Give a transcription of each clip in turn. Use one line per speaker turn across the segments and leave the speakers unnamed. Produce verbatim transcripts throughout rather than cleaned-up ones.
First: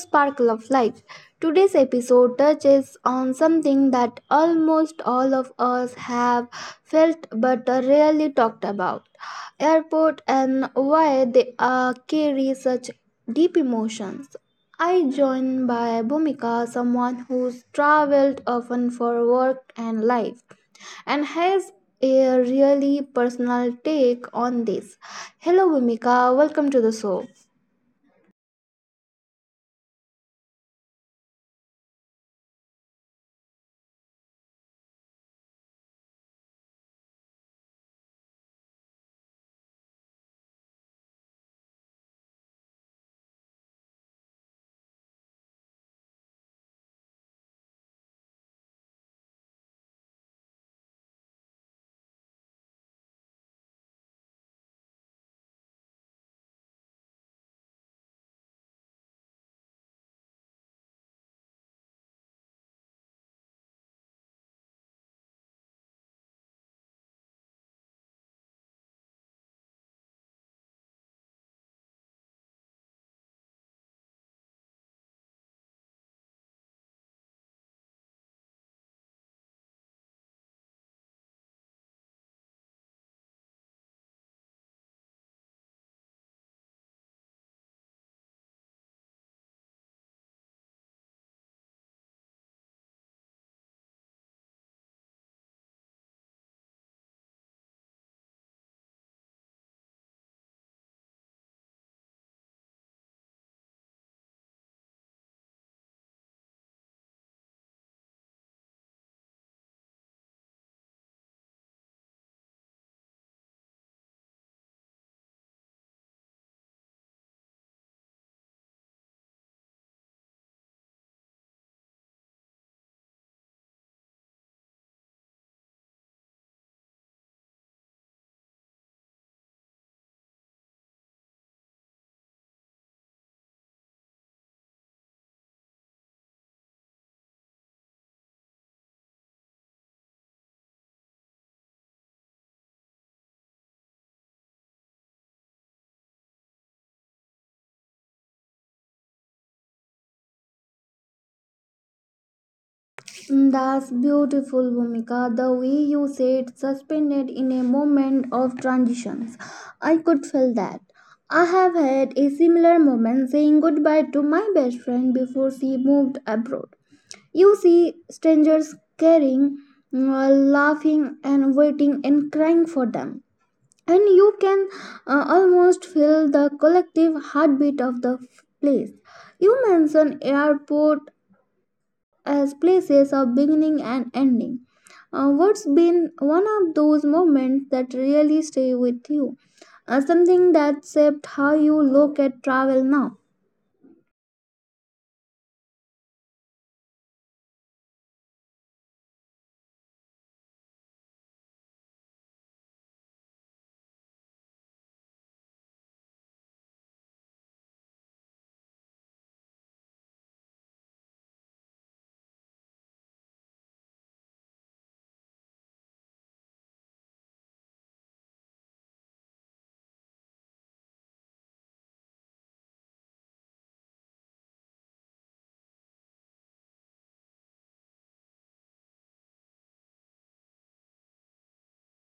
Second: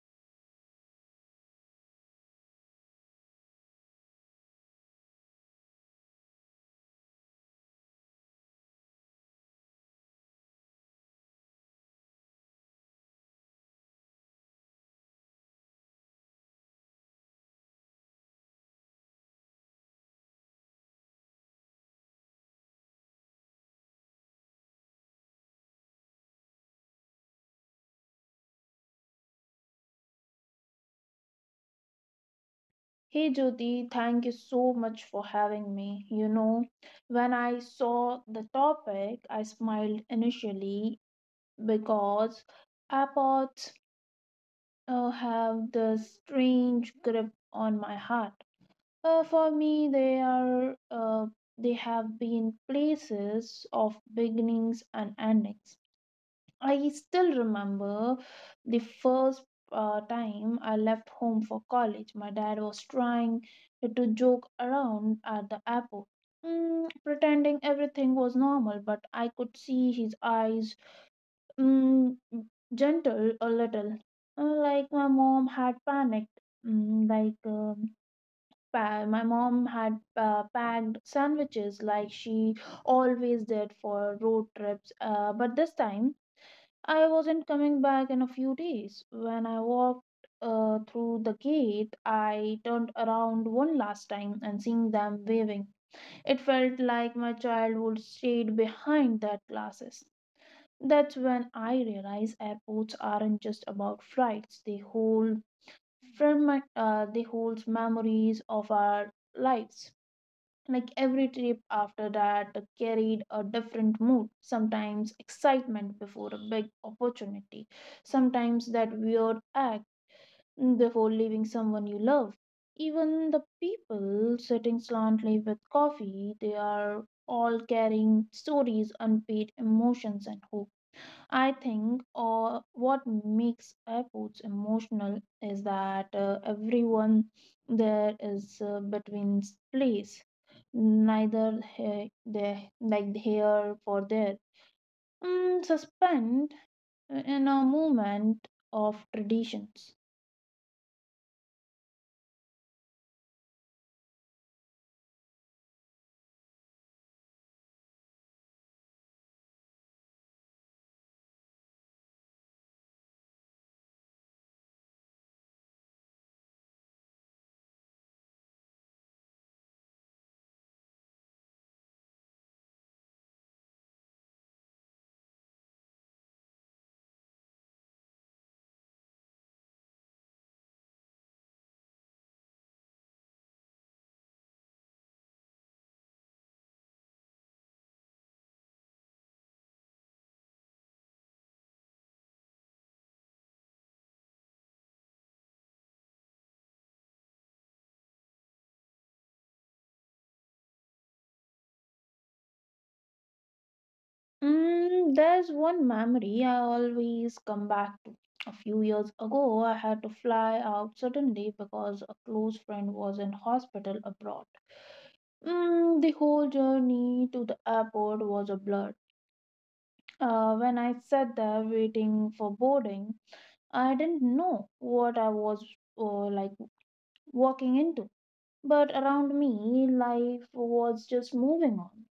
Sparkle of Life. Today's episode touches on something that almost all of us have felt but rarely talked about airport and why they uh, carry such deep emotions. I joined by Bhumika, someone who's traveled often for work and life and has a really personal take on this. Hello, Bhumika, welcome to the show.
Hey Jyoti, thank you so much for having me. You know, when I saw the topic, I smiled initially because airports uh, have this strange grip on my heart. Uh, for me, they are uh, they have been places of beginnings and endings. I still remember the first uh, time I left home for college. My dad was trying to joke around at the airport, mm, pretending everything was normal, but I could see his eyes mm, gentle a little. Uh, Like my mom had panicked, mm, like um, pa- my mom had uh, packed sandwiches like she always did for road trips, uh, but this time I wasn't coming back in a few days. When I walked uh, through the gate, I turned around one last time and seeing them waving. It felt like my childhood stayed behind that glasses. That's when I realized airports aren't just about flights. They hold fragment, uh, they hold memories of our lives. Like every trip after that carried a different mood, sometimes excitement before a big opportunity, sometimes that weird act before leaving someone you love. Even the people sitting slantly with coffee, they are all carrying stories, unpaid emotions, and hope. I think uh, what makes airports emotional is that uh, everyone there is uh, between place, neither he- they like here for there, mm, suspend in a moment of traditions.
Mm, that's beautiful, Bhumika. The way you said suspended in a moment of transitions. I could feel that. I have had a similar moment saying goodbye to my best friend before she moved abroad. You see strangers caring, uh, laughing, and waiting and crying for them. And you can uh, almost feel the collective heartbeat of the f- place. You mentioned airport as places of beginning and ending. Uh, what's been one of those moments that really stay with you? Uh, something that shaped how you look at travel now?
Mm, there's one memory I always come back to. A few years ago, I had to fly out suddenly because a close friend was in hospital abroad. Mm, the whole journey to the airport was a blur. Uh, when I sat there waiting for boarding, I didn't know what I was uh, like walking into. But around me, life was just moving on.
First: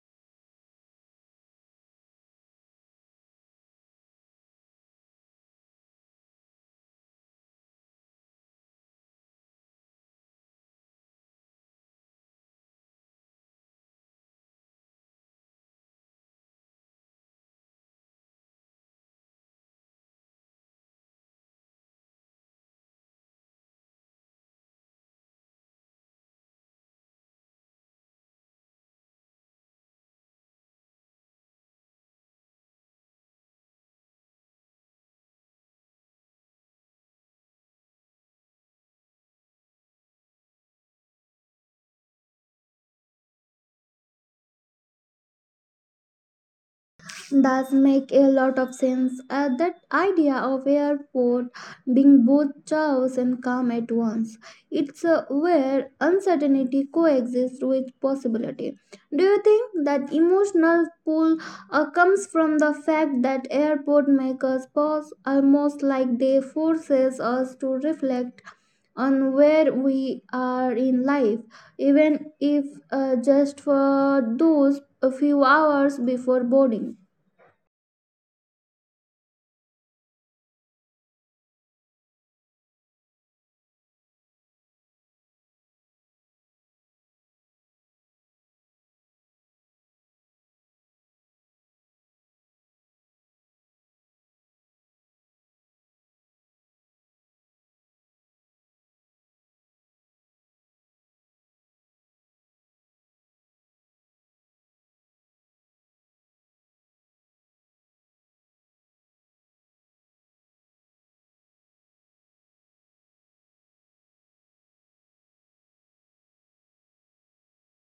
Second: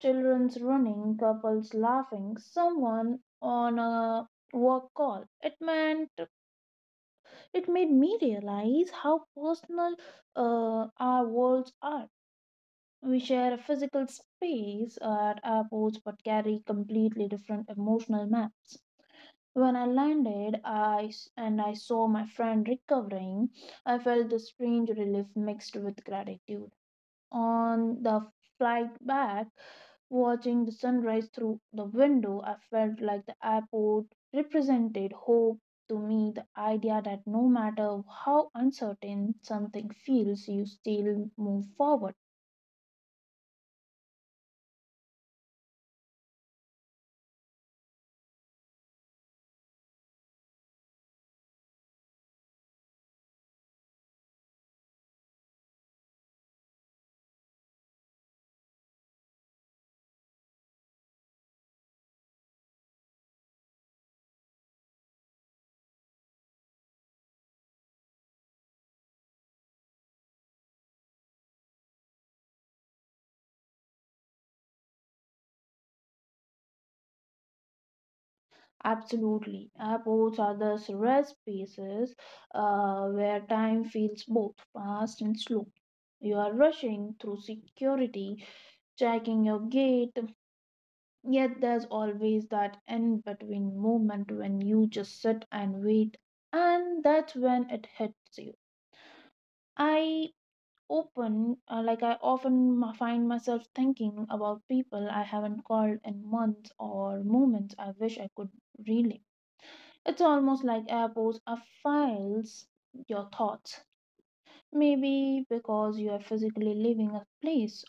Children's running, couples laughing, someone on a work call. It meant it made me realize how personal uh, our worlds are. We share a physical space at airports but carry completely different emotional maps. When I landed I, s- and I saw my friend recovering, I felt a strange relief mixed with gratitude. On the flight back, watching the sunrise through the window, I felt like the airport represented hope to me, the idea that no matter how uncertain something feels, you still move forward.
Does make a lot of sense. Uh, that idea of airport being both chaos and calm at once. It's uh, where uncertainty coexists with possibility. Do you think that emotional pull uh, comes from the fact that airport make us pause, almost like they forces us to reflect on where we are in life, even if uh, just for those a few hours before boarding?
Absolutely. Airports are those rare spaces uh, where time feels both fast and slow. You are rushing through security, checking your gate, yet there's always that in between moment when you just sit and wait, and that's when it hits you. I open, uh, like, I often m- find myself thinking about people I haven't called in months or moments I wish I could relive. It's almost like airports are files your thoughts. Maybe because you are physically leaving a place,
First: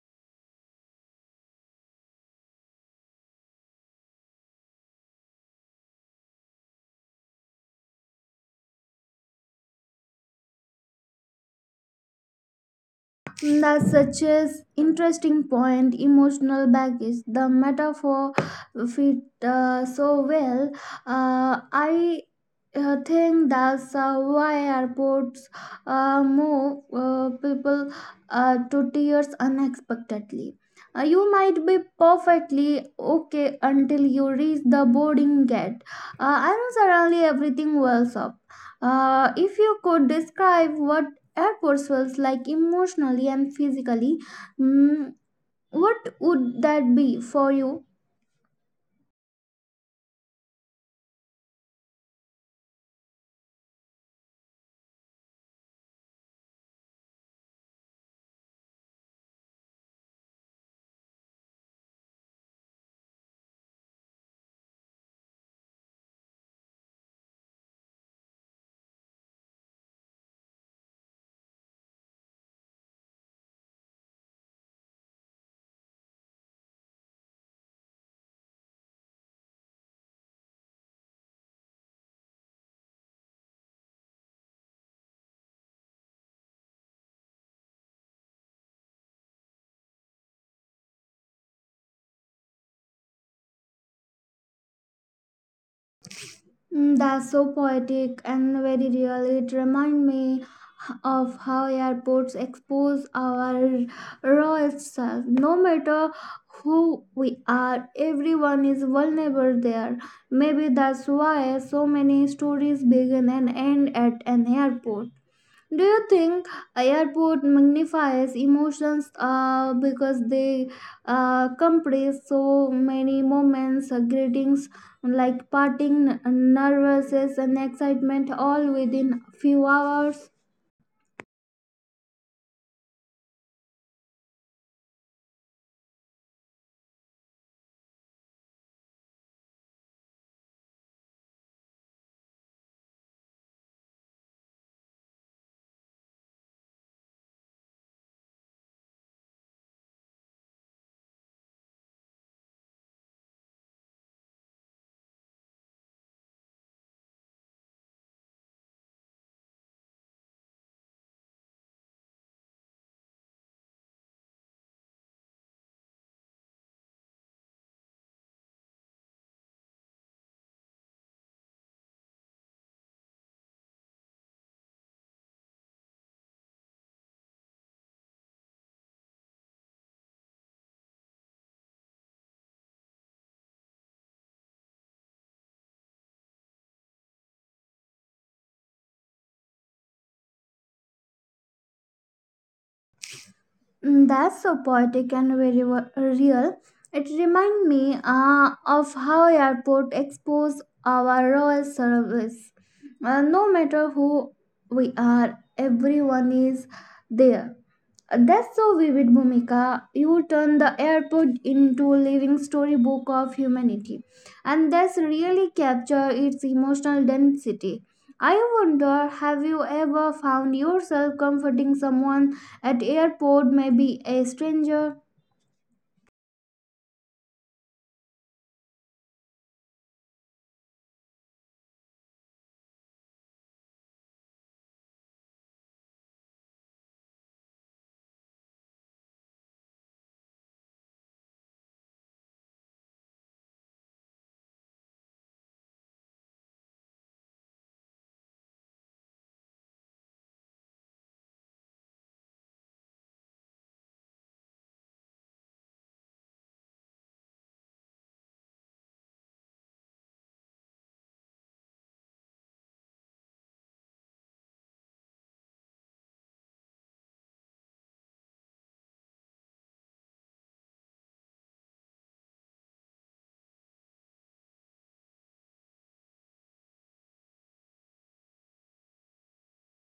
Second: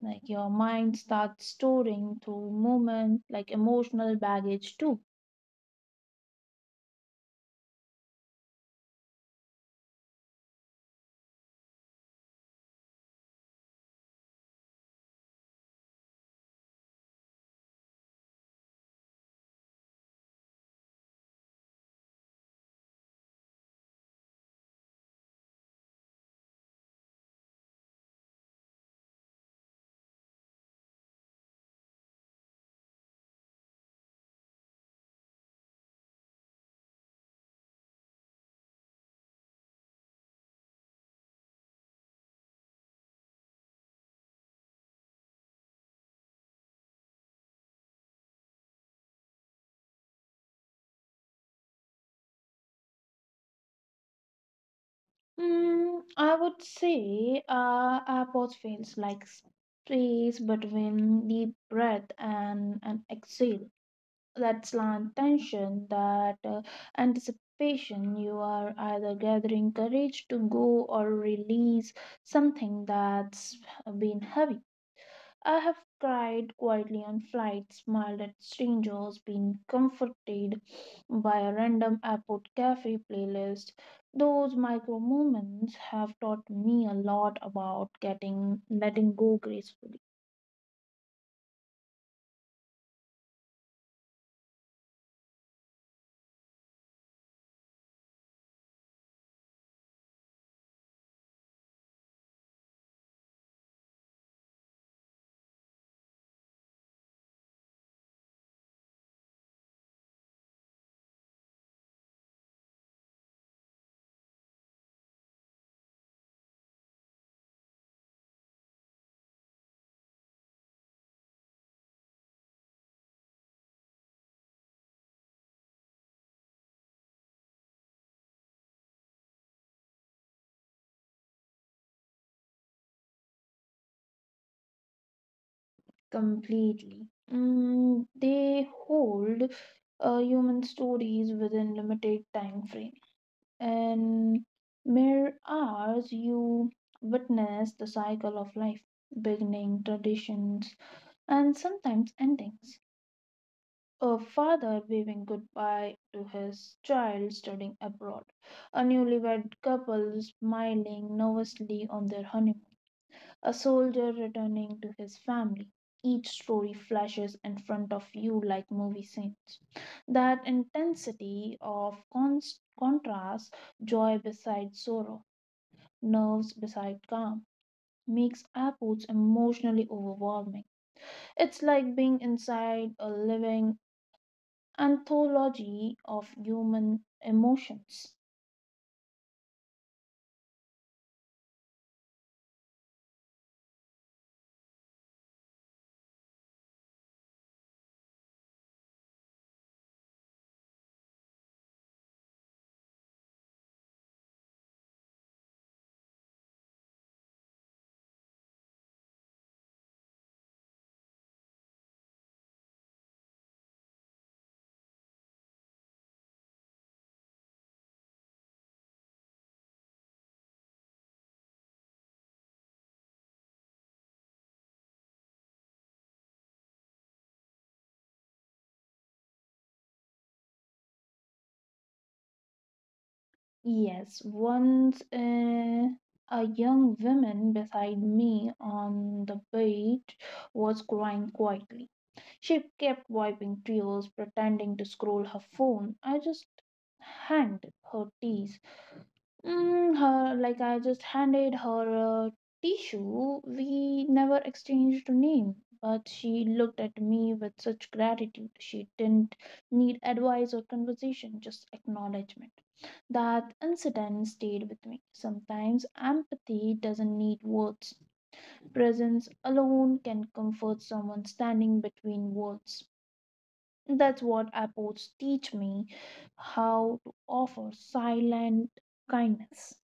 like your mind starts storing through movement, like emotional baggage too.
That's such an interesting point. Emotional baggage. The metaphor fit uh, so well. Uh, I uh, think that's uh, why airports uh, move uh, people uh, to tears unexpectedly. Uh, you might be perfectly okay until you reach the boarding gate, uh, and suddenly everything wells up. Uh, if you could describe what airports feels like emotionally and physically. Mm, what would that be for you?
Mm, I would say uh, airports feels like space between deep breath and an exhale, that slant tension, that uh, anticipation. You are either gathering courage to go or release something that's been heavy. I have cried quietly on flights, smiled at strangers, been comforted by a random airport cafe playlist. Those micro moments have taught me a lot about getting letting go gracefully.
Mm, that's so poetic and very real. It reminds me of how airports expose our raw self. No matter who we are, everyone is vulnerable there. Maybe that's why so many stories begin and end at an airport. Do you think airport magnifies emotions uh, because they uh, compress so many moments, uh, greetings like parting, n- nervousness, and excitement all within few hours?
Completely. Mm, they hold uh, human stories within limited time frame. In mere hours, you witness the cycle of life, beginning, traditions, and sometimes endings. A father waving goodbye to his child studying abroad. A newlywed couple smiling nervously on their honeymoon, a soldier returning to his family. Each story flashes in front of you like movie scenes. That intensity of cons- contrast, joy beside sorrow, nerves beside calm, makes airports emotionally overwhelming. It's like being inside a living anthology of human emotions.
Mm, that's so poetic and very wa- real. It reminds me uh, of how airport expose our royal service. Uh, no matter who we are, everyone is there. That's so vivid, Bhumika. You turn the airport into a living storybook of humanity, and that's really capture its emotional density. I wonder, have you ever found yourself comforting someone at airport, maybe a stranger?
Yes, once uh, a young woman beside me on the beach was crying quietly. She kept wiping tears, pretending to scroll her phone. I just hanged her tears Mm, her like I just handed her a tissue. We never exchanged a name, but she looked at me with such gratitude. She didn't need advice or conversation, just acknowledgement. That incident stayed with me. Sometimes empathy doesn't need words. Presence alone can comfort someone standing between words. That's what airports teach me, how to offer silent kindness.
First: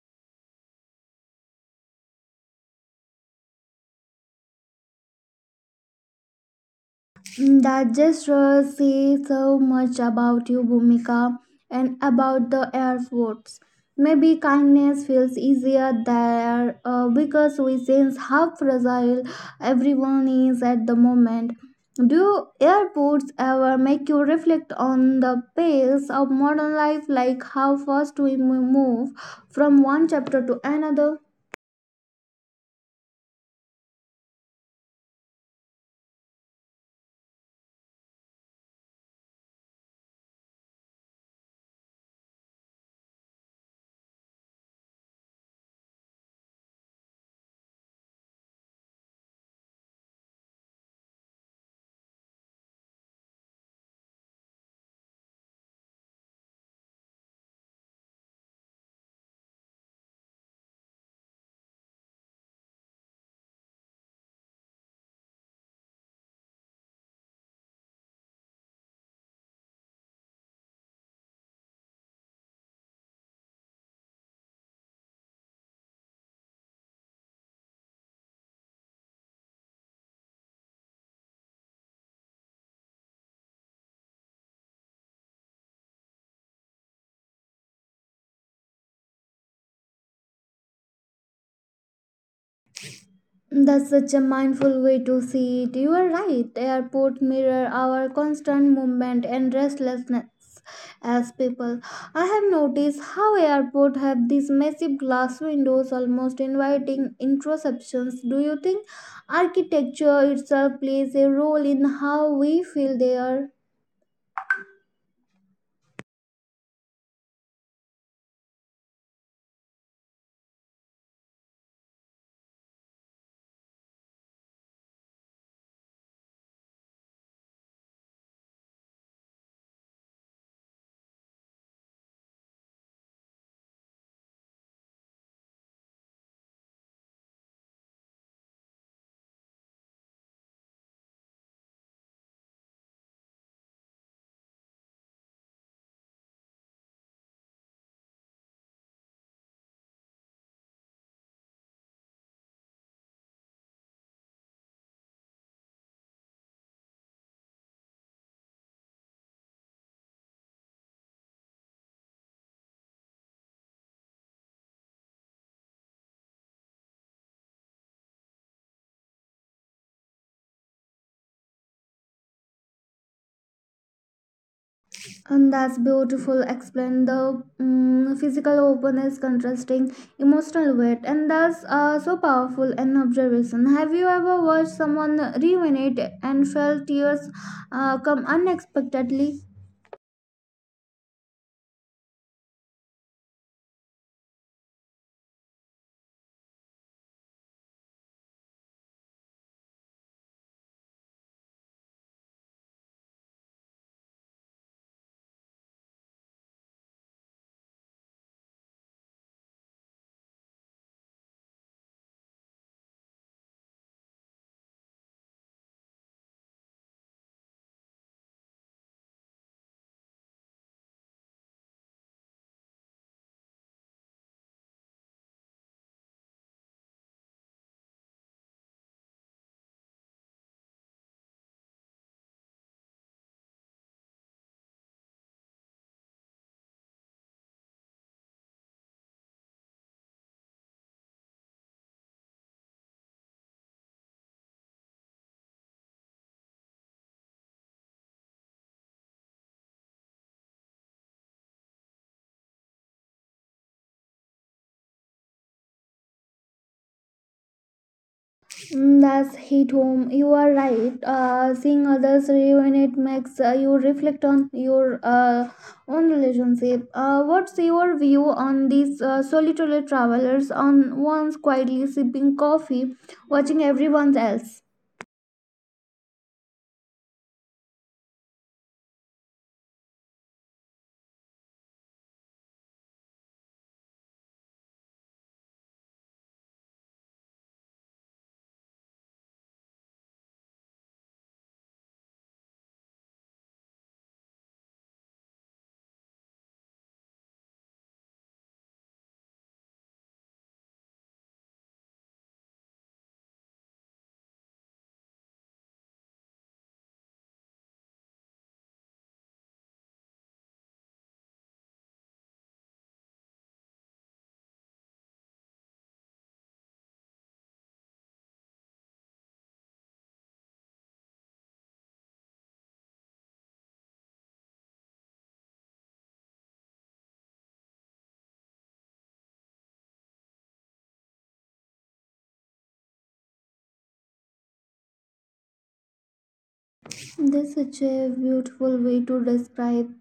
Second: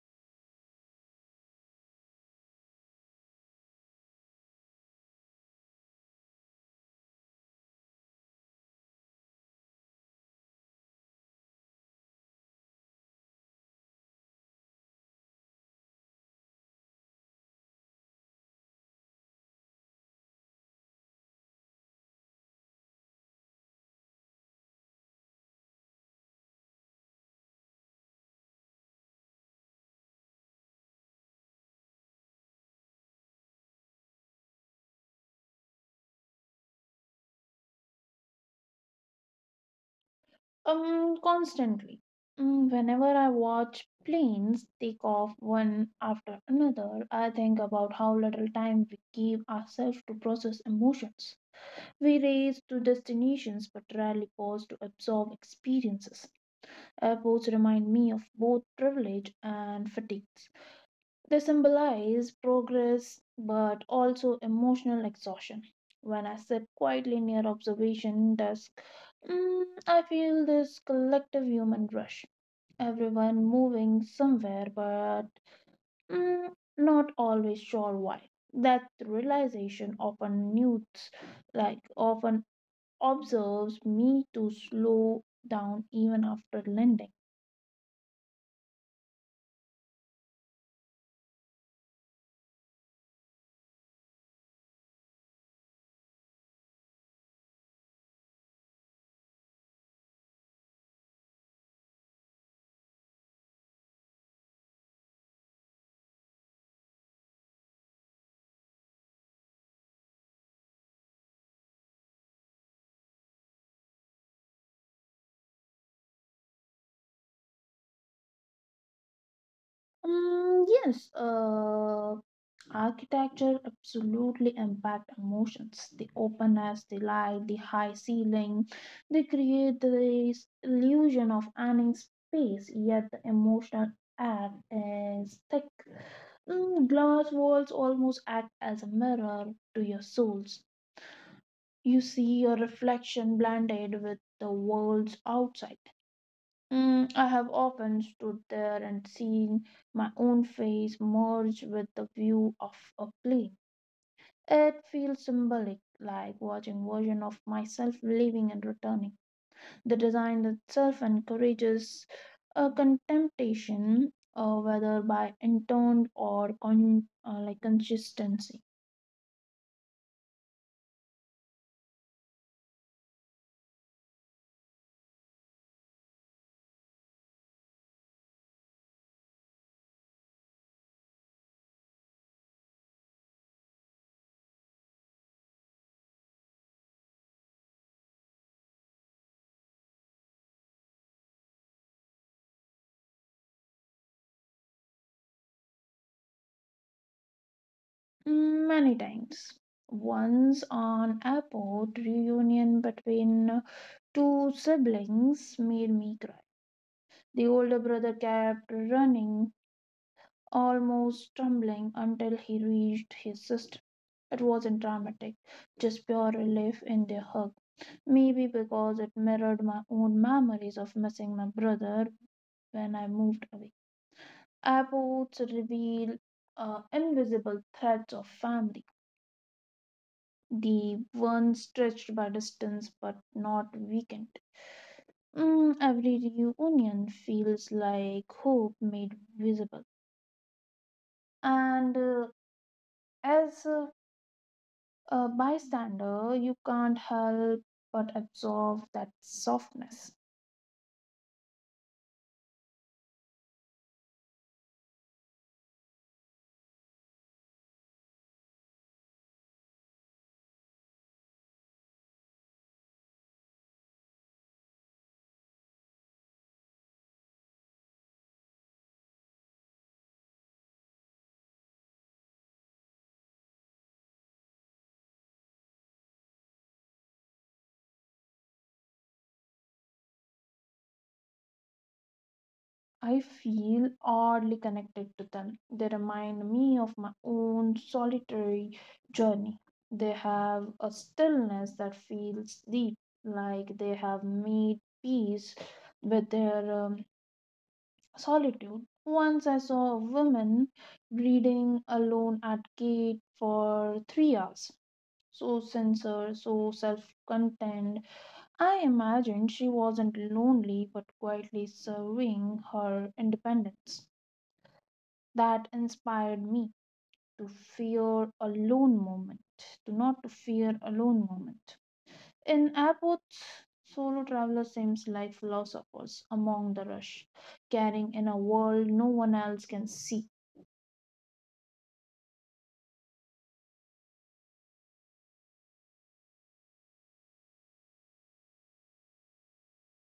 That gesture says so much about you, Bhumika, and about the airports. Maybe kindness feels easier there uh, because we sense how fragile everyone is at the moment. Do airports ever make you reflect on the pace of modern life, like how fast we mo- move from one chapter to another?
Um, constantly. Mm, Whenever I watch planes take off one after another, I think about how little time we give ourselves to process emotions. We race to destinations but rarely pause to absorb experiences. Airports remind me of both privilege and fatigue. They symbolize progress but also emotional exhaustion. When I sit quietly near observation desk, Mm, I feel this collective human rush. Everyone moving somewhere, but mm, not always sure why. That realization often newts, like often observes me to slow down even after landing.
That's such a mindful way to see it. You are right. Airport mirror our constant movement and restlessness as people. I have noticed how airport have these massive glass windows almost inviting introspections. Do you think architecture itself plays a role in how we feel there?
Mm, yes, uh, architecture absolutely impact emotions. The openness, the light, the high ceiling, they create this illusion of earning space, yet the emotional act is thick. Mm, glass walls almost act as a mirror to your souls. You see your reflection blended with the worlds outside. Mm, I have often stood there and seen my own face merge with the view of a plane. It feels symbolic, like watching version of myself leaving and returning. The design itself encourages a contemplation, uh, whether by intoned or con- uh, like consistency.
And that's beautiful explain the mm, physical openness contrasting emotional weight, and that's uh, so powerful an observation. Have you ever watched someone ruminate and felt tears uh, come unexpectedly?
Mm, Many times, once an airport reunion between two siblings made me cry. The older brother kept running, almost stumbling, until he reached his sister. It wasn't dramatic, just pure relief in their hug. Maybe because it mirrored my own memories of missing my brother when I moved away. Airports reveal uh, invisible threads of family, the ones stretched by distance but not weakened. Mm, every reunion feels like hope made visible. And uh, As a, a bystander, you can't help but absorb that softness.
Mm, that's hit home. You are right. Uh, seeing others ruin it makes uh, you reflect on your uh, own relationship. Uh, what's your view on these uh, solitary travelers on ones quietly sipping coffee, watching everyone else?
I feel oddly connected to them. They remind me of my own solitary journey. They have a stillness that feels deep, like they have made peace with their um, solitude. Once I saw a woman reading alone at gate for three hours. So sincere, so self content. I imagined she wasn't lonely but quietly serving her independence. That inspired me to fear alone moment, to not to fear alone moment. In airports, solo traveler seems like philosophers among the rush, carrying in a world no one else can see.
This is such a beautiful way to describe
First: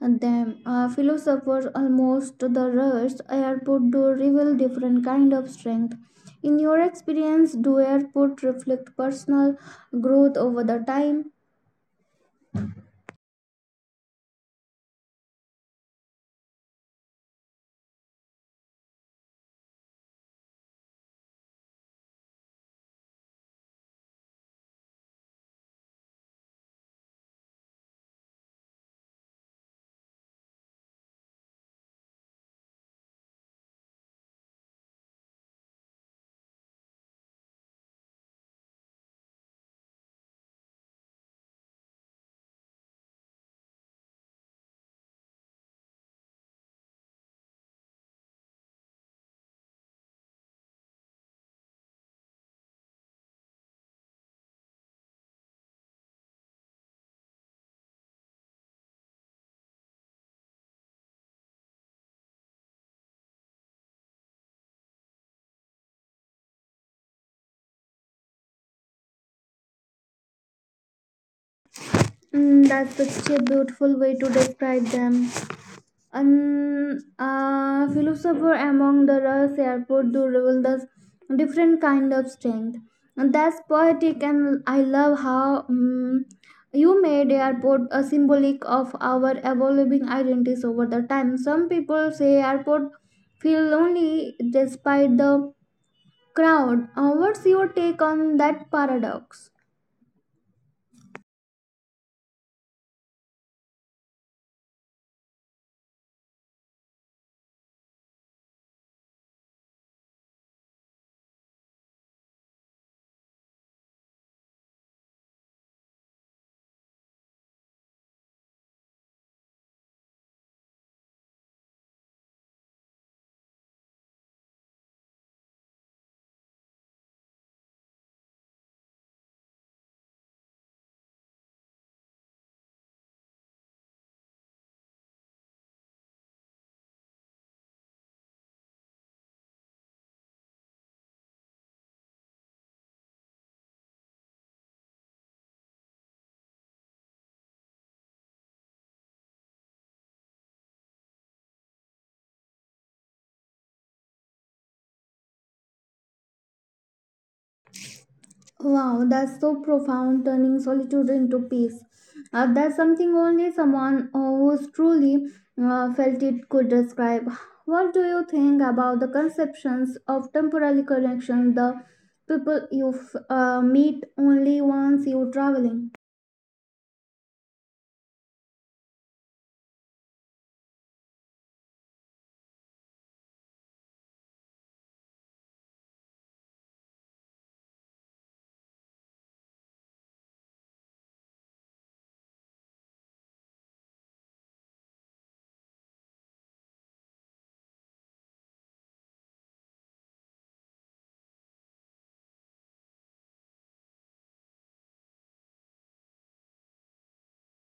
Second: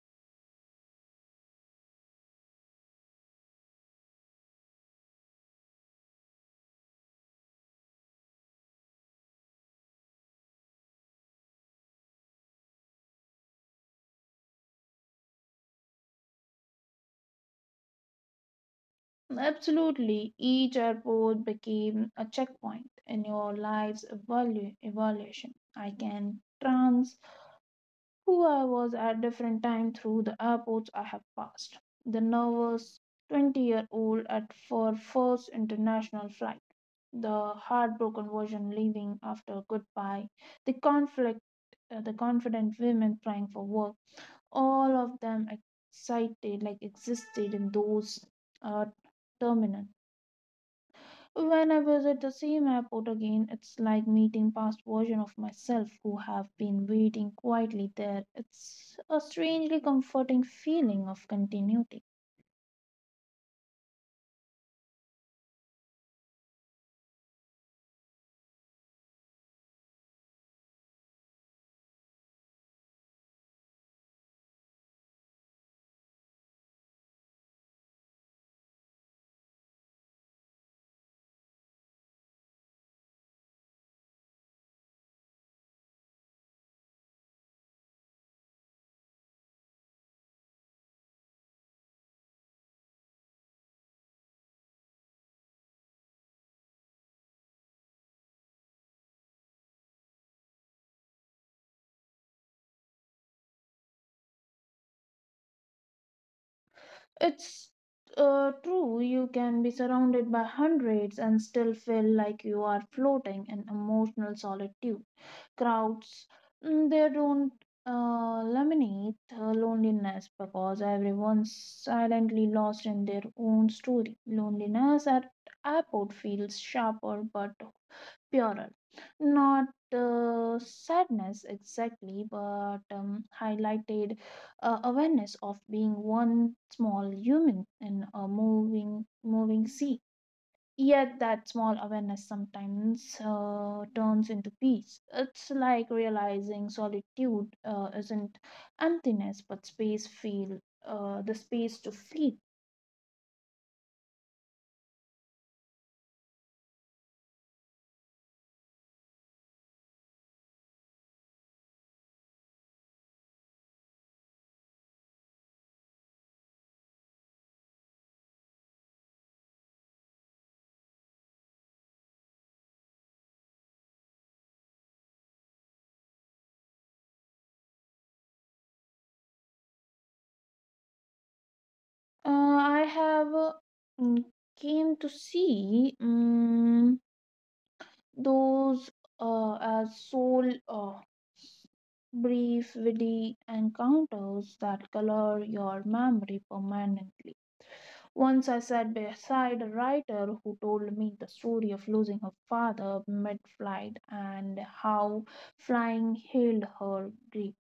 them. Uh, philosophers almost the rush airport do reveal different kind of strength. In your experience, do airport reflect personal growth over the time?
Absolutely, each airport became a checkpoint in your life's evalu- evaluation. I can trans who I was at different time through the airports I have passed. The nervous twenty-year-old at for first international flight, the heartbroken version leaving after goodbye, the conflict, uh, the confident women trying for work. All of them excited, like existed in those uh, terminal. When I visit the same airport again, it's like meeting past version of myself who have been waiting quietly there. It's a strangely comforting feeling of continuity.
Mm, that's such a beautiful way to describe them. An uh, philosopher among the Rus airport do reveal the different kind of strength. And that's poetic, and I love how mm, you made airport a symbolic of our evolving identities over the time. Some people say airport feel lonely despite the crowd. Uh, what's your take on that paradox?
It's uh, true, you can be surrounded by hundreds and still feel like you are floating in emotional solitude. Crowds mm, they don't uh, laminate uh, loneliness because everyone's silently lost in their own story. Loneliness at airport feels sharper but purer, not uh, sadness exactly, but um, highlighted uh, awareness of being one small human in a moving moving sea. Yet that small awareness sometimes uh, turns into peace. It's like realizing solitude uh, isn't emptiness, but space feel uh, the space to feel.
Wow, that's so profound, turning solitude into peace. Uh, that's something only someone uh, who's truly uh, felt it could describe. What do you think about the conceptions of temporary connection, the people you f- uh, meet only once you're traveling?
Uh, I have uh, mm, came to see mm those uh, as soul uh, brief witty encounters that color your memory permanently. Once I sat beside a writer who told me the story of losing her father mid flight and how flying healed her grief.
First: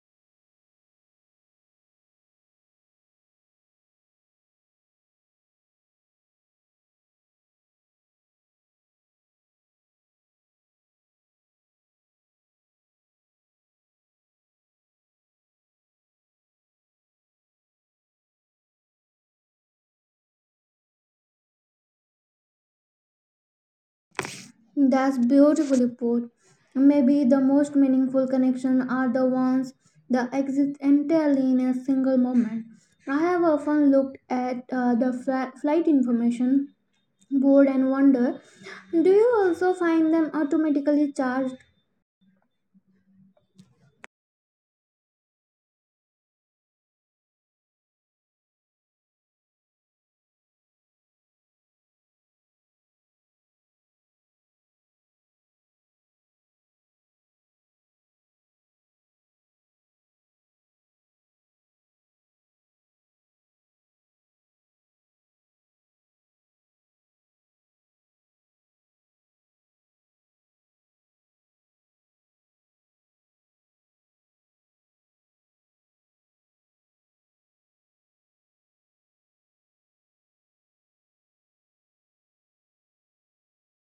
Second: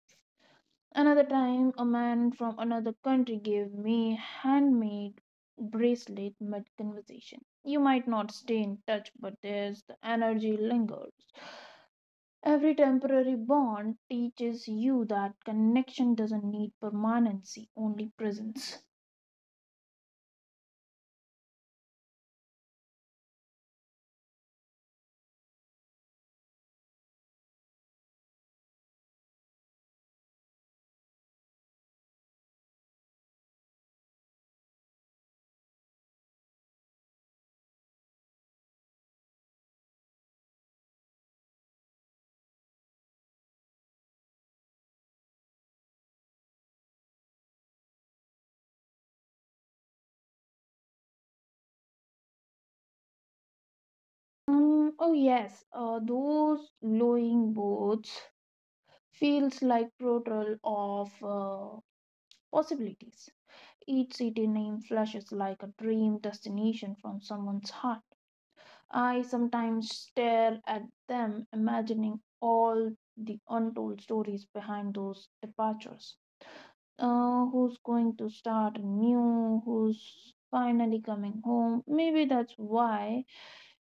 Another time, a man from another country gave me a handmade bracelet mid conversation. You might not stay in touch, but there's the energy lingers. Every temporary bond teaches you that connection doesn't need permanency, only presence.
That's beautifully put. Maybe the most meaningful connection are the ones that exist entirely in a single moment. I have often looked at uh, the fla- flight information bored and wonder, do you also find them automatically charged?
Mm, oh yes, uh, those glowing boats feels like portal of uh, possibilities. Each city name flashes like a dream destination from someone's heart. I sometimes stare at them, imagining all the untold stories behind those departures. Uh, who's going to start new? Who's finally coming home? Maybe that's why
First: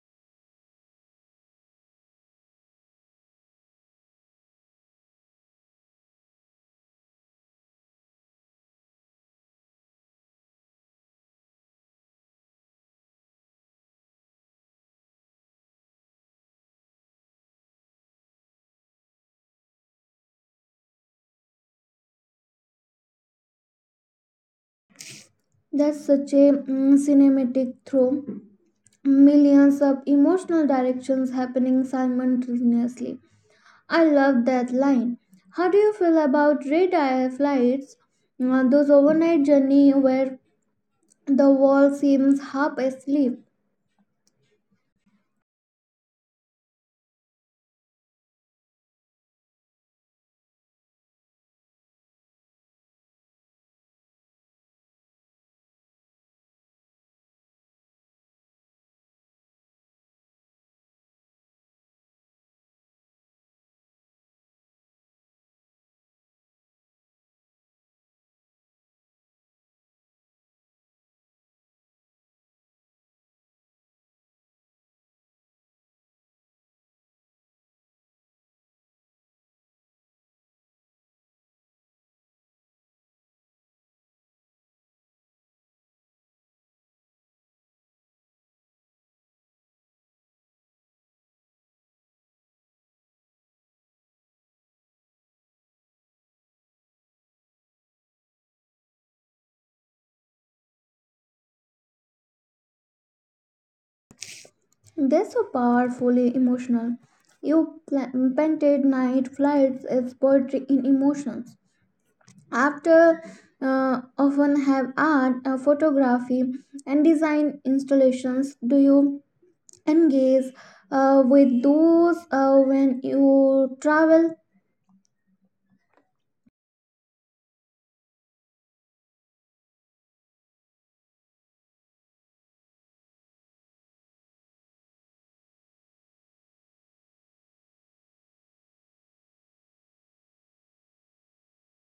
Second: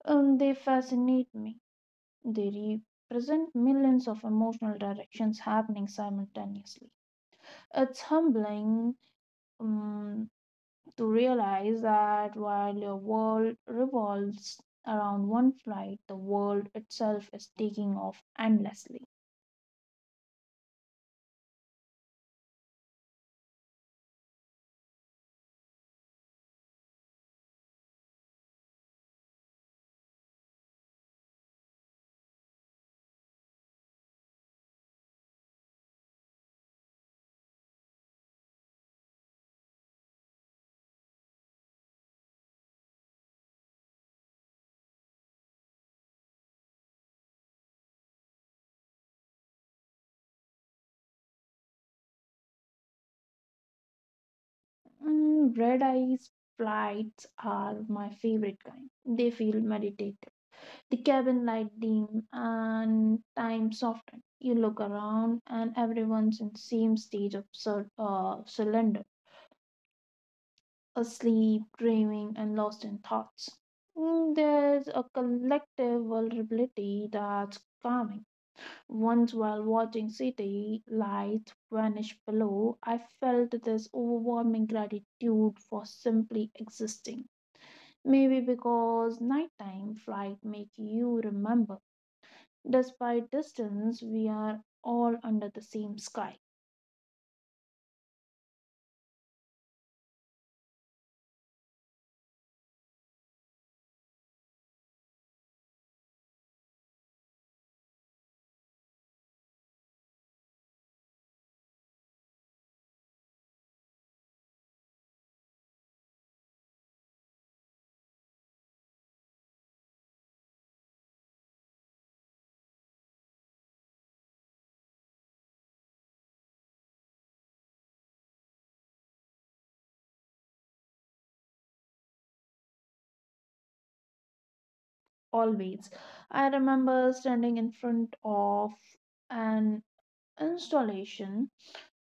um, they fascinate me. They represent millions of emotional directions happening simultaneously. It's humbling um, to realize that while your world revolves around one flight, the world itself is taking off endlessly.
That's such a mm, cinematic throw, millions of emotional directions happening simultaneously. I love that line. How do you feel about red eye flights? Uh, those overnight journey where the wall seems half asleep.
Mm, red eyes flights are my favorite kind. They feel meditative. The cabin light dim and time softened. You look around and everyone's in the same stage of sur- uh, surrender. Asleep, dreaming, and lost in thoughts. Mm, There's a collective vulnerability that's calming. Once, while watching city lights vanish below, I felt this overwhelming gratitude for simply existing. Maybe because nighttime flight make you remember, despite distance, we are all under the same sky.
They're so powerfully emotional. You pla- painted night flights as poetry in emotions. After uh, often have art, uh, photography and design installations, do you engage uh, with those uh, when you travel?
Always, I remember standing in front of an installation,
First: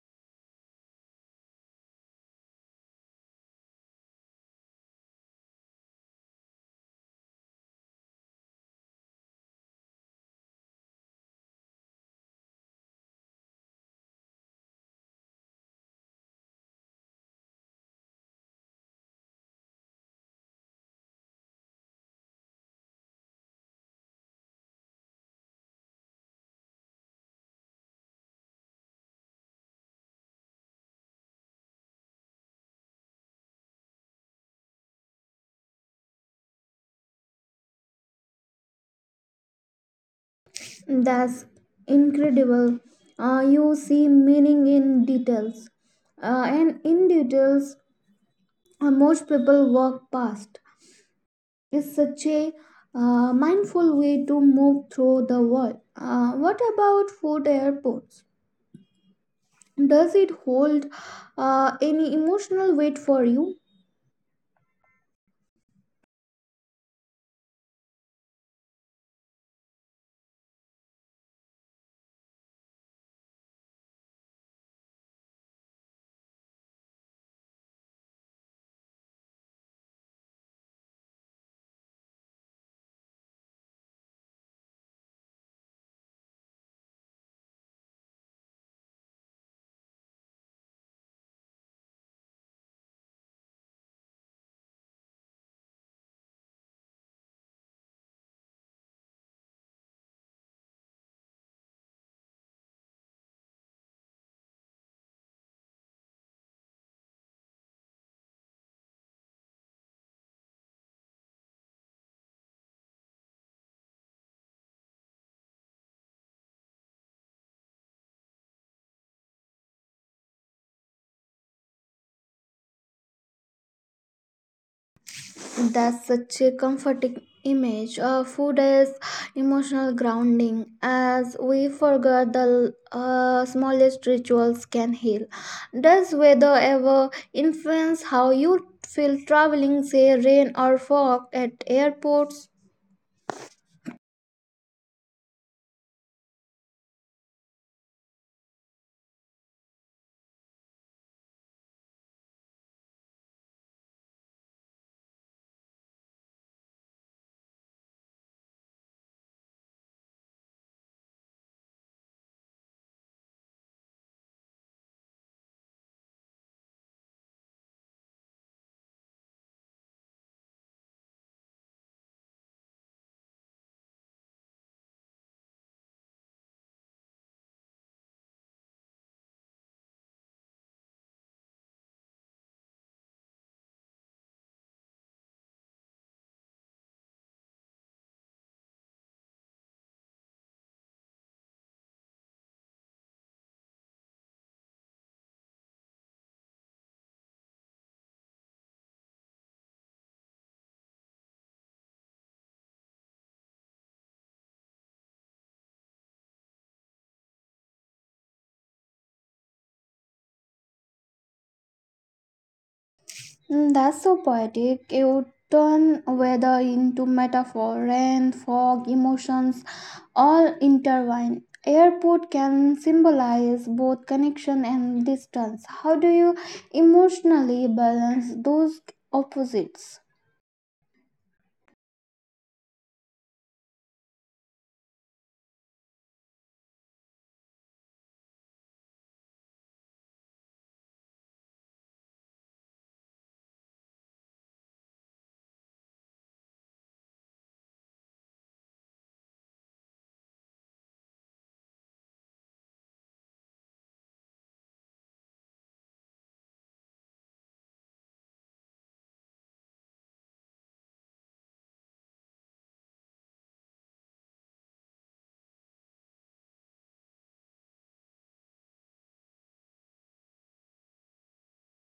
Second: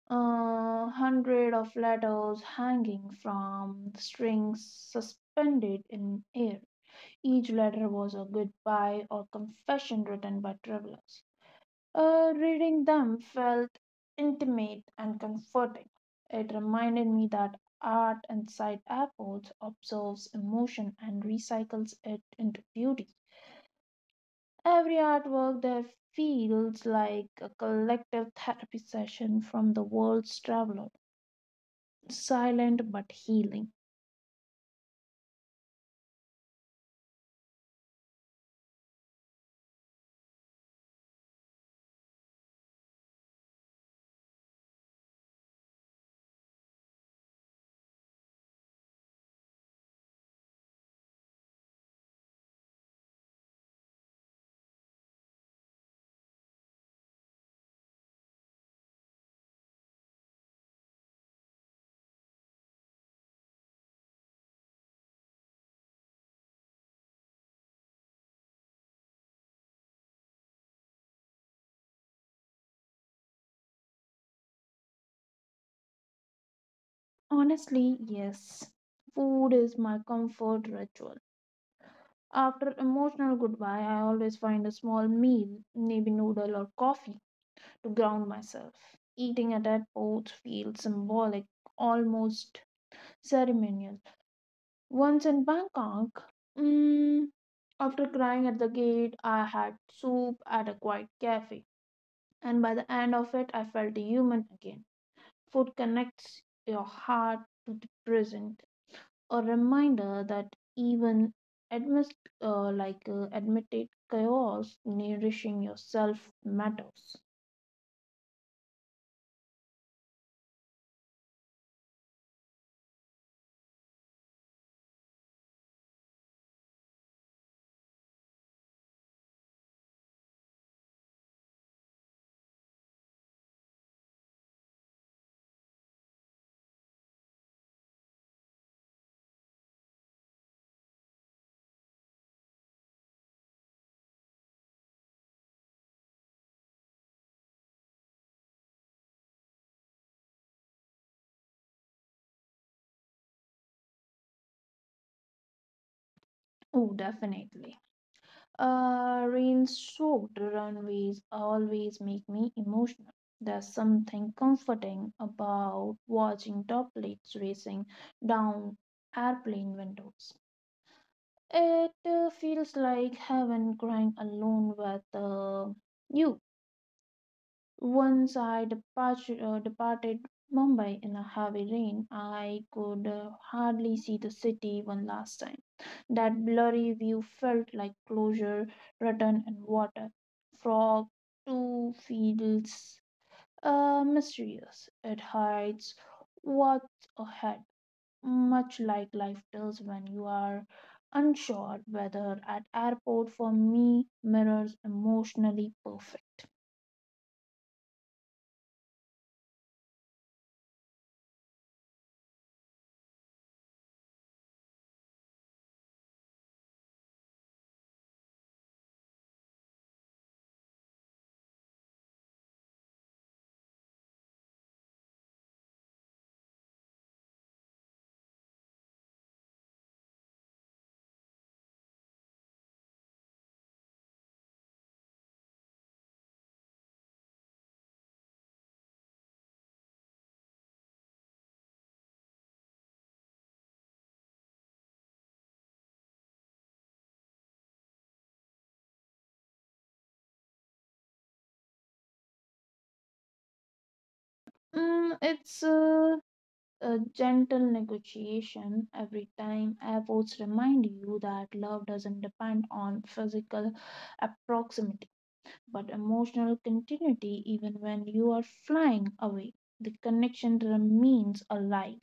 uh, hundred of letters hanging from strings suspended in air. Each letter was a goodbye or confession written by travelers. Uh, reading them felt intimate and comforting. It reminded me that art inside airports observes emotion and recycles it into beauty. Every artwork there feels like a collective therapy session from the world's traveler, silent but healing.
That's incredible. Uh, you see meaning in details uh, and in details uh, most people walk past. It's such a uh, mindful way to move through the world. Uh, what about food airports? Does it hold uh, any emotional weight for you?
Honestly, yes, food is my comfort ritual. After emotional goodbye, I always find a small meal, maybe noodle or coffee, to ground myself. Eating at airports feels symbolic, almost ceremonial. Once in Bangkok, mm, after crying at the gate, I had soup at a quiet cafe, and by the end of it, I felt human again. Food connects your heart to the present, a reminder that even amidst uh, like uh, admitted chaos, nourishing yourself matters.
That's such a comforting image. Uh, food is emotional grounding, as we forget the uh, smallest rituals can heal. Does weather ever influence how you feel traveling, say rain or fog at airports?
Oh, definitely. Uh, rain soaked runways always make me emotional. There's something comforting about watching droplets racing down airplane windows. It uh, feels like heaven crying alone with uh, you. Once I departure, uh, departed Mumbai in a heavy rain, I could uh, hardly see the city one last time. That blurry view felt like closure, return, and water. Fog too feels uh, mysterious. It hides what's ahead, much like life does when you are unsure whether at airport for me mirrors emotionally perfect.
Mm, that's so poetic. You turn weather into metaphor, rain, fog, emotions, all intertwine. Airport can symbolize both connection and distance. How do you emotionally balance those opposites?
Mm, it's uh, a gentle negotiation every time. Efforts remind you that love doesn't depend on physical proximity but emotional continuity. Even when you are flying away, the connection remains alive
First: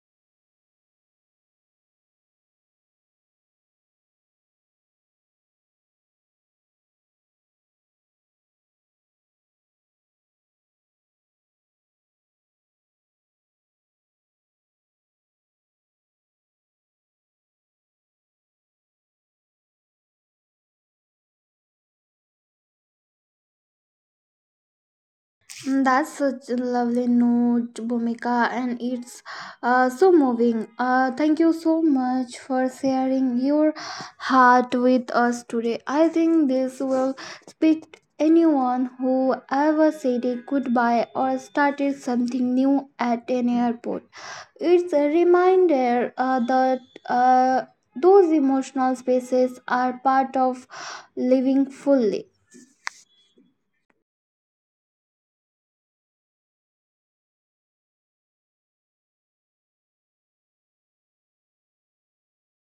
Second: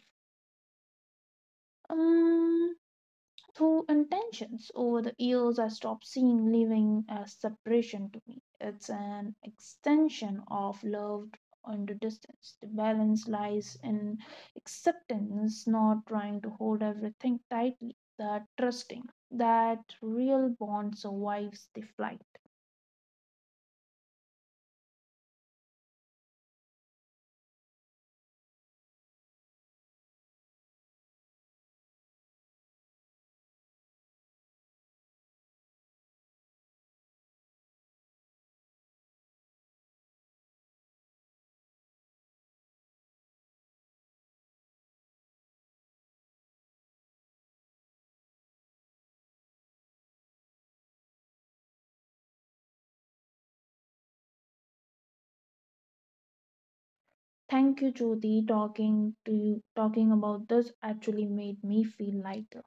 Um, through intentions. Over the years, I stopped seeing living as separation. To me, it's an extension of love under distance. The balance lies in acceptance, not trying to hold everything tightly, that trusting that real bond survives the flight.
Mm, that's such a lovely note, Bhumika, and it's uh, so moving. Uh, thank you so much for sharing your heart with us today. I think this will speak anyone who ever said a goodbye or started something new at an airport. It's a reminder uh, that uh, those emotional spaces are part of living fully.
Thank you, Jyoti. Talking to you Talking about this actually made me feel lighter.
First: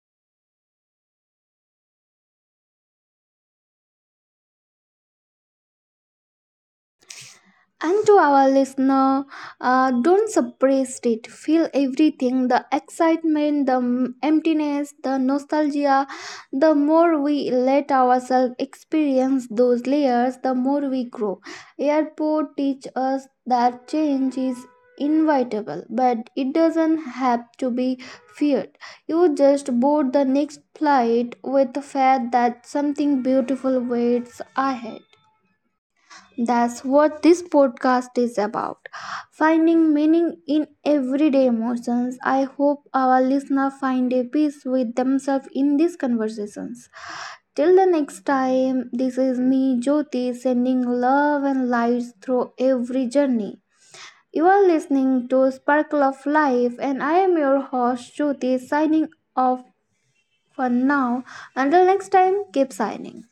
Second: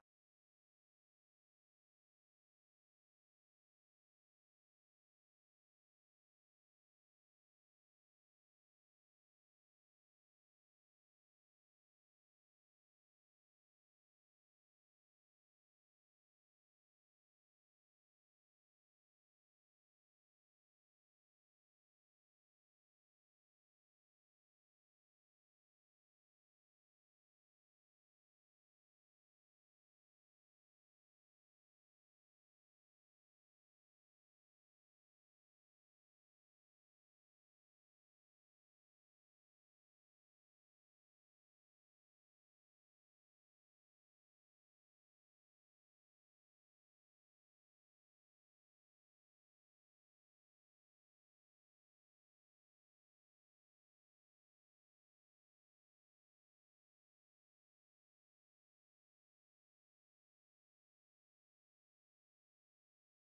And to our listener, uh, don't suppress it. Feel everything, the excitement, the m- emptiness, the nostalgia. The more we let ourselves experience those layers, the more we grow. Airport teach us that change is inevitable, but it doesn't have to be feared. You just board the next flight with the fact that something beautiful waits ahead. That's what this podcast is about, finding meaning in everyday emotions. I hope our listener find a peace with themselves in these conversations. Till the next time, this is me, Jyoti, sending love and lights through every journey. You are listening to Sparkle of Life, and I am your host, Jyoti, signing off for now. Until next time, keep signing.